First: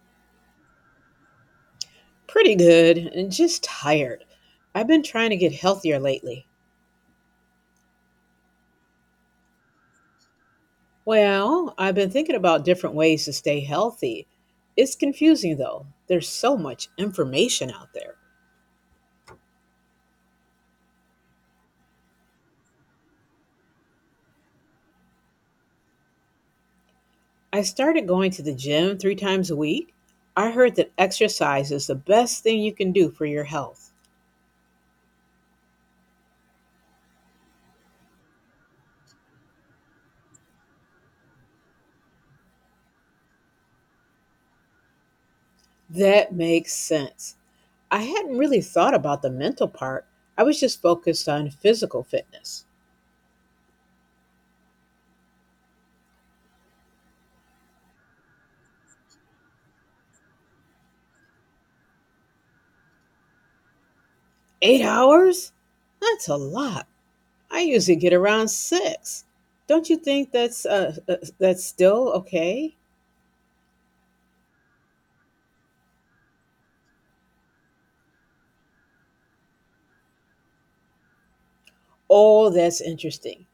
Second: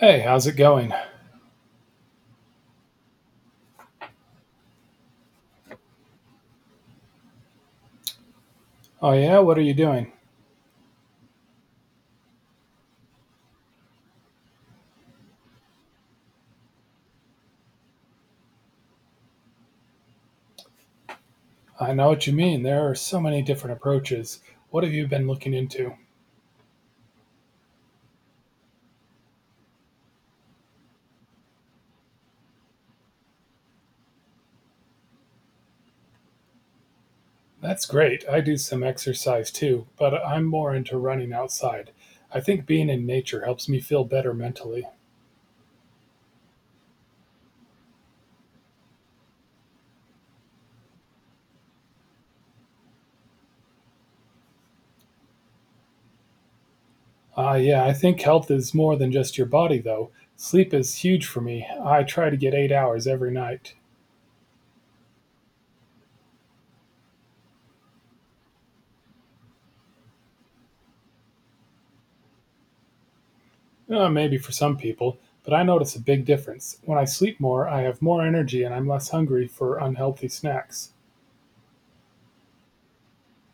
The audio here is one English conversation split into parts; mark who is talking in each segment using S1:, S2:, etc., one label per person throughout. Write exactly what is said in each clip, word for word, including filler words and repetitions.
S1: Hey, how's it going?
S2: Pretty good and just tired. I've been trying to get healthier lately.
S1: Oh, yeah, what are you doing?
S2: Well, I've been thinking about different ways to stay healthy. It's confusing though. There's so much information out there.
S1: I know what you mean. There are so many different approaches. What have you been looking into?
S2: I started going to the gym three times a week. I heard that exercise is the best thing you can do for your health.
S1: That's great. I do some exercise too, but I'm more into running outside. I think being in nature helps me feel better mentally.
S2: That makes sense. I hadn't really thought about the mental part. I was just focused on physical fitness.
S1: Ah, yeah, I think health is more than just your body, though. Sleep is huge for me. I try to get eight hours every night.
S2: Eight hours? That's a lot. I usually get around six. Don't you think that's uh, uh, that's still okay?
S1: Uh, maybe for some people, but I notice a big difference. When I sleep more, I have more energy and I'm less hungry for unhealthy snacks.
S2: Oh, that's interesting.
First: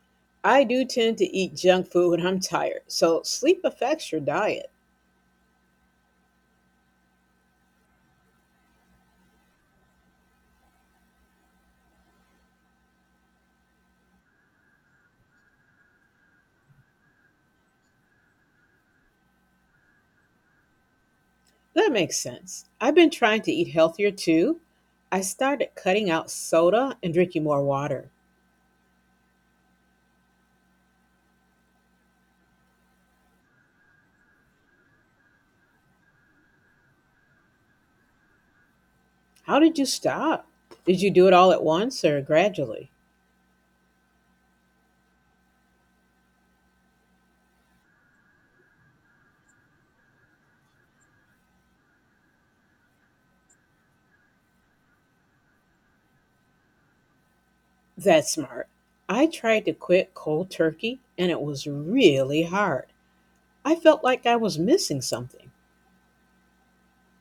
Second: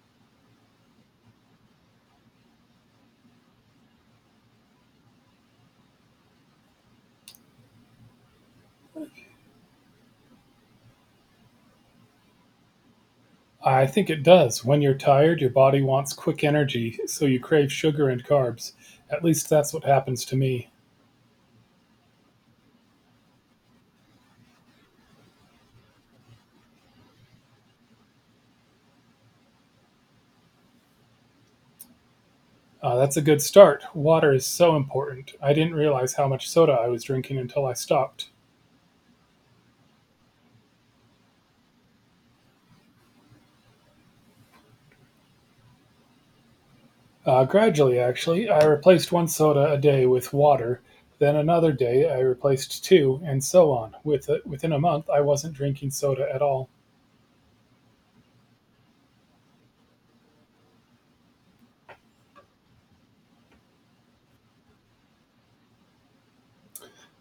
S2: I do tend to eat junk food when I'm tired, so sleep affects your diet.
S1: I think it does. When you're tired, your body wants quick energy, so you crave sugar and carbs. At least that's what happens to me.
S2: That makes sense. I've been trying to eat healthier too. I started cutting out soda and drinking more water.
S1: Uh, that's a good start. Water is so important. I didn't realize how much soda I was drinking until I stopped.
S2: How did you stop? Did you do it all at once or gradually?
S1: Uh, gradually, actually, I replaced one soda a day with water. Then another day, I replaced two, and so on. With within a month, I wasn't drinking soda at all.
S2: That's smart. I tried to quit cold turkey and it was really hard. I felt like I was missing something.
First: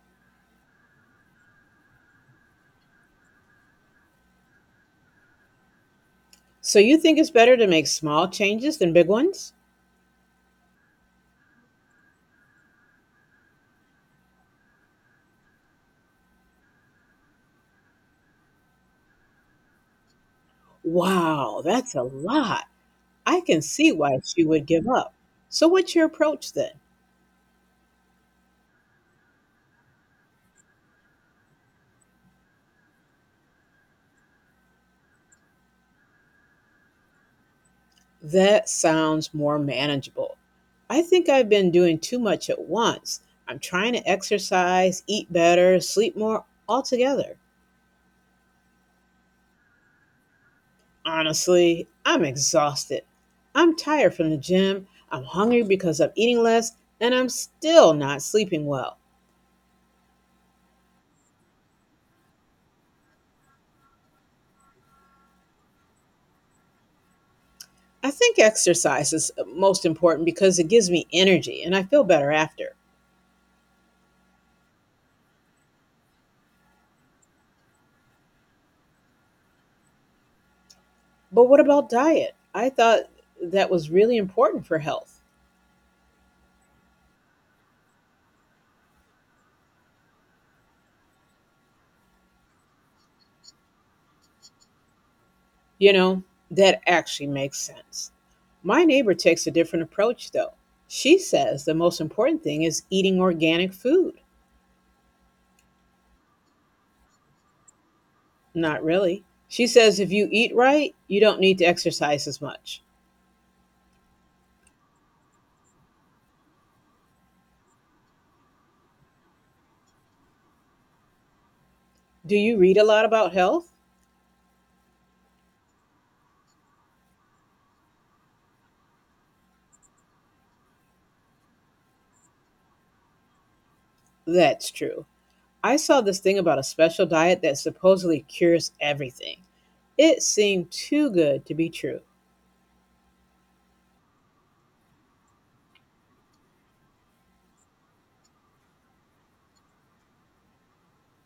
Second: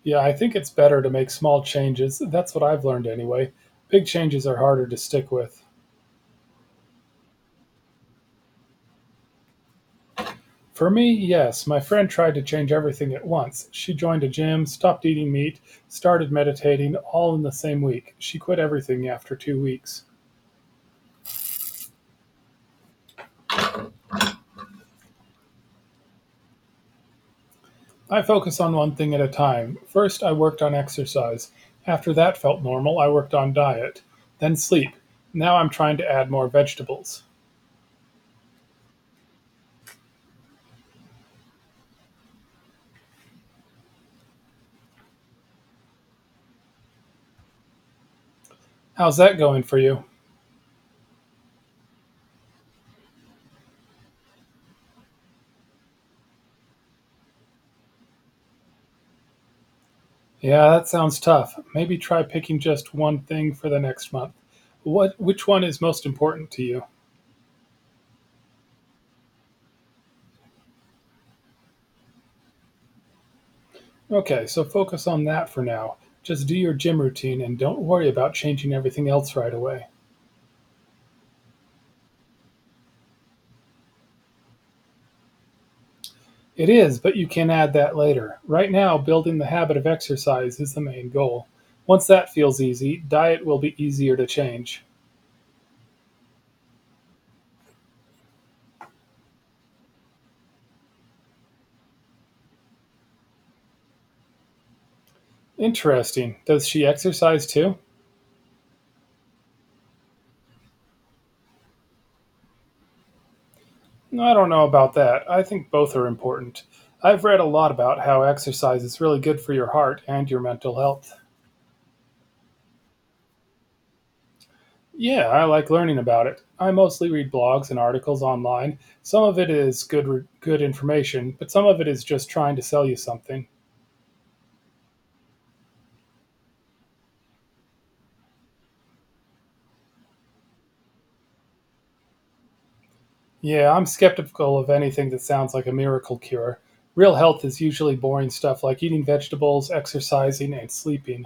S1: Yeah, I think it's better to make small changes. That's what I've learned anyway. Big changes are harder to stick with.
S2: So you think it's better to make small changes than big ones?
S1: For me, yes. My friend tried to change everything at once. She joined a gym, stopped eating meat, started meditating, all in the same week. She quit everything after two weeks.
S2: Wow, that's a lot. I can see why she would give up. So what's your approach then?
S1: I focus on one thing at a time. First, I worked on exercise. After that felt normal, I worked on diet. Then sleep. Now I'm trying to add more vegetables.
S2: That sounds more manageable. I think I've been doing too much at once. I'm trying to exercise, eat better, sleep more altogether.
S1: How's that going for you?
S2: Honestly, I'm exhausted. I'm tired from the gym. I'm hungry because I'm eating less, and I'm still not sleeping well.
S1: Yeah, that sounds tough. Maybe try picking just one thing for the next month. What Which one is most important to you?
S2: I think exercise is most important because it gives me energy and I feel better after.
S1: Okay, so focus on that for now. Just do your gym routine and don't worry about changing everything else right away.
S2: But what about diet? I thought that was really important for health.
S1: It is, but you can add that later. Right now, building the habit of exercise is the main goal. Once that feels easy, diet will be easier to change.
S2: You know, that actually makes sense. My neighbor takes a different approach though. She says the most important thing is eating organic food.
S1: Interesting. Does she exercise too?
S2: Not really. She says if you eat right, you don't need to exercise as much.
S1: I don't know about that. I think both are important. I've read a lot about how exercise is really good for your heart and your mental health.
S2: Do you read a lot about health?
S1: Yeah, I like learning about it. I mostly read blogs and articles online. Some of it is good re- good information, but some of it is just trying to sell you something.
S2: That's true. I saw this thing about a special diet that supposedly cures everything. It seemed too good to be true.
S1: Yeah, I'm skeptical of anything that sounds like a miracle cure. Real health is usually boring stuff like eating vegetables, exercising, and sleeping.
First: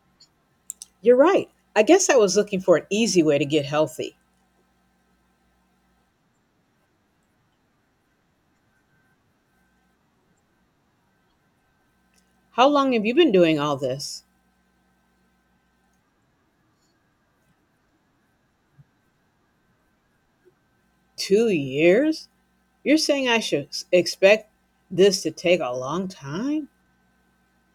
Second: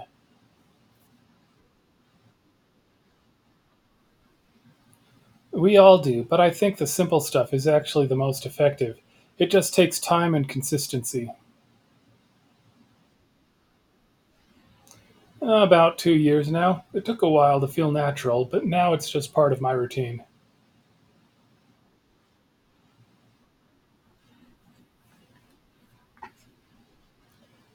S2: You're right. I guess I was looking for an easy way to get healthy.
S1: We all do, but I think the simple stuff is actually the most effective. It just takes time and consistency.
S2: How long have you been doing all this?
S1: About two years now. It took a while to feel natural, but now it's just part of my routine.
S2: Two years? You're saying I should s- expect this to take a long time?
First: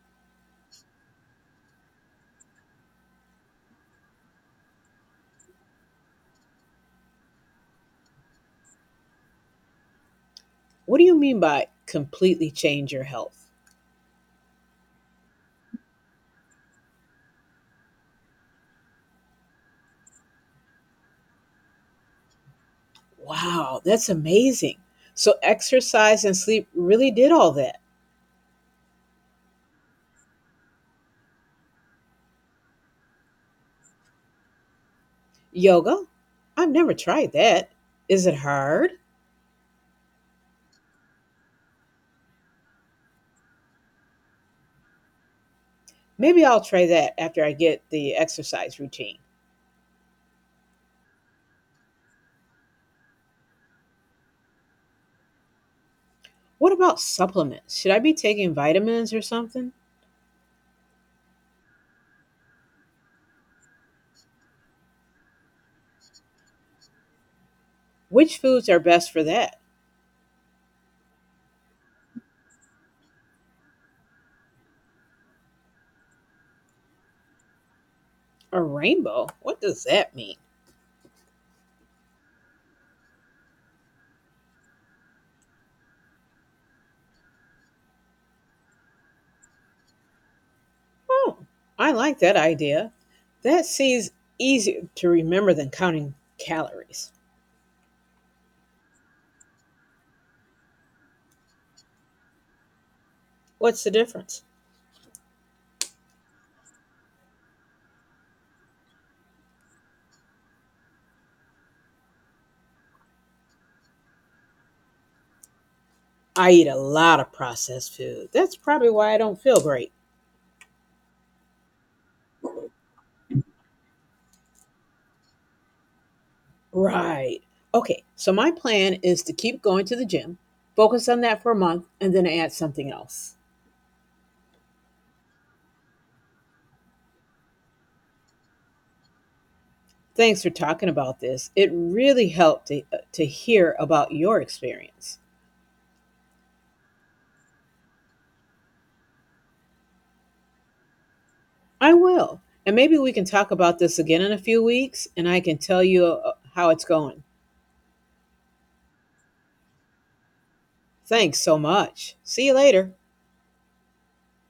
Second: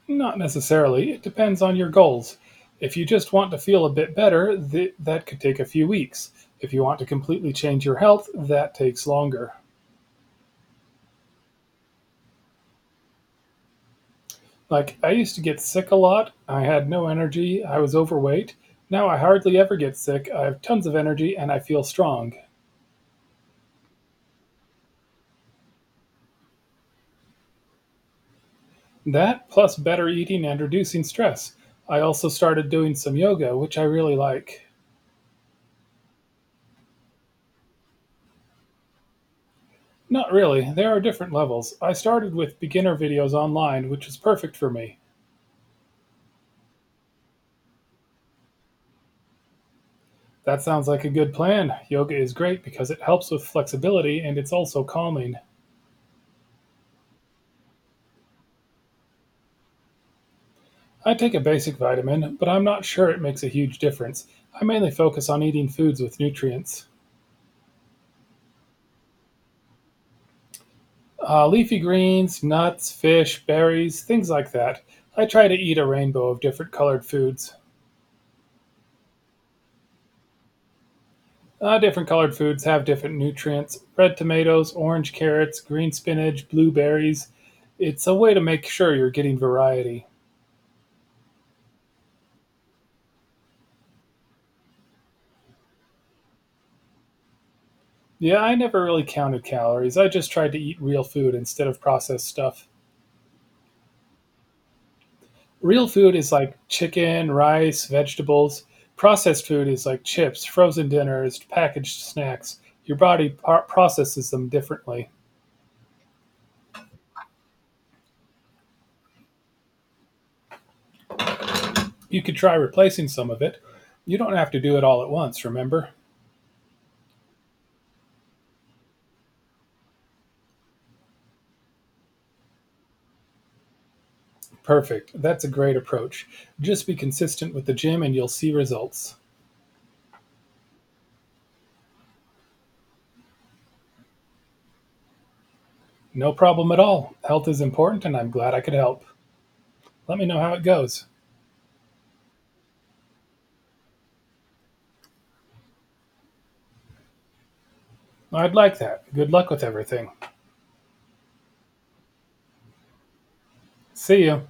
S1: Not necessarily, it depends on your goals. If you just want to feel a bit better, th- that could take a few weeks. If you want to completely change your health, that takes longer.
S2: What do you mean by completely change your health?
S1: Like, I used to get sick a lot, I had no energy, I was overweight. Now I hardly ever get sick, I have tons of energy, and I feel strong.
S2: Wow, that's amazing. So, exercise and sleep really did all that.
S1: That plus better eating and reducing stress. I also started doing some yoga, which I really like.
S2: Yoga? I've never tried that. Is it hard?
S1: Not really, there are different levels. I started with beginner videos online, which was perfect for me.
S2: Maybe I'll try that after I get the exercise routine.
S1: That sounds like a good plan. Yoga is great because it helps with flexibility and it's also calming.
S2: What about supplements? Should I be taking vitamins or something?
S1: I take a basic vitamin, but I'm not sure it makes a huge difference. I mainly focus on eating foods with nutrients.
S2: Which foods are best for that?
S1: Uh, leafy greens, nuts, fish, berries, things like that. I try to eat a rainbow of different colored foods.
S2: A rainbow? What does that mean?
S1: Uh, different colored foods have different nutrients: red tomatoes, orange carrots, green spinach, blueberries. It's a way to make sure you're getting variety.
S2: Oh, I like that idea. That seems easier to remember than counting calories.
S1: Yeah, I never really counted calories. I just tried to eat real food instead of processed stuff.
S2: What's the difference?
S1: Real food is like chicken, rice, vegetables. Processed food is like chips, frozen dinners, packaged snacks. Your body par- processes them differently.
S2: I eat a lot of processed food. That's probably why I don't feel great.
S1: You could try replacing some of it. You don't have to do it all at once, remember?
S2: Right. Okay, so my plan is to keep going to the gym, focus on that for a month, and then add something else.
S1: Perfect. That's a great approach. Just be consistent with the gym and you'll see results.
S2: Thanks for talking about this. It really helped to, uh, to hear about your experience.
S1: No problem at all. Health is important and I'm glad I could help. Let me know how it goes.
S2: I will. And maybe we can talk about this again in a few weeks and I can tell you uh, how it's going.
S1: I'd like that. Good luck with everything.
S2: Thanks so much. See you later.
S1: See you.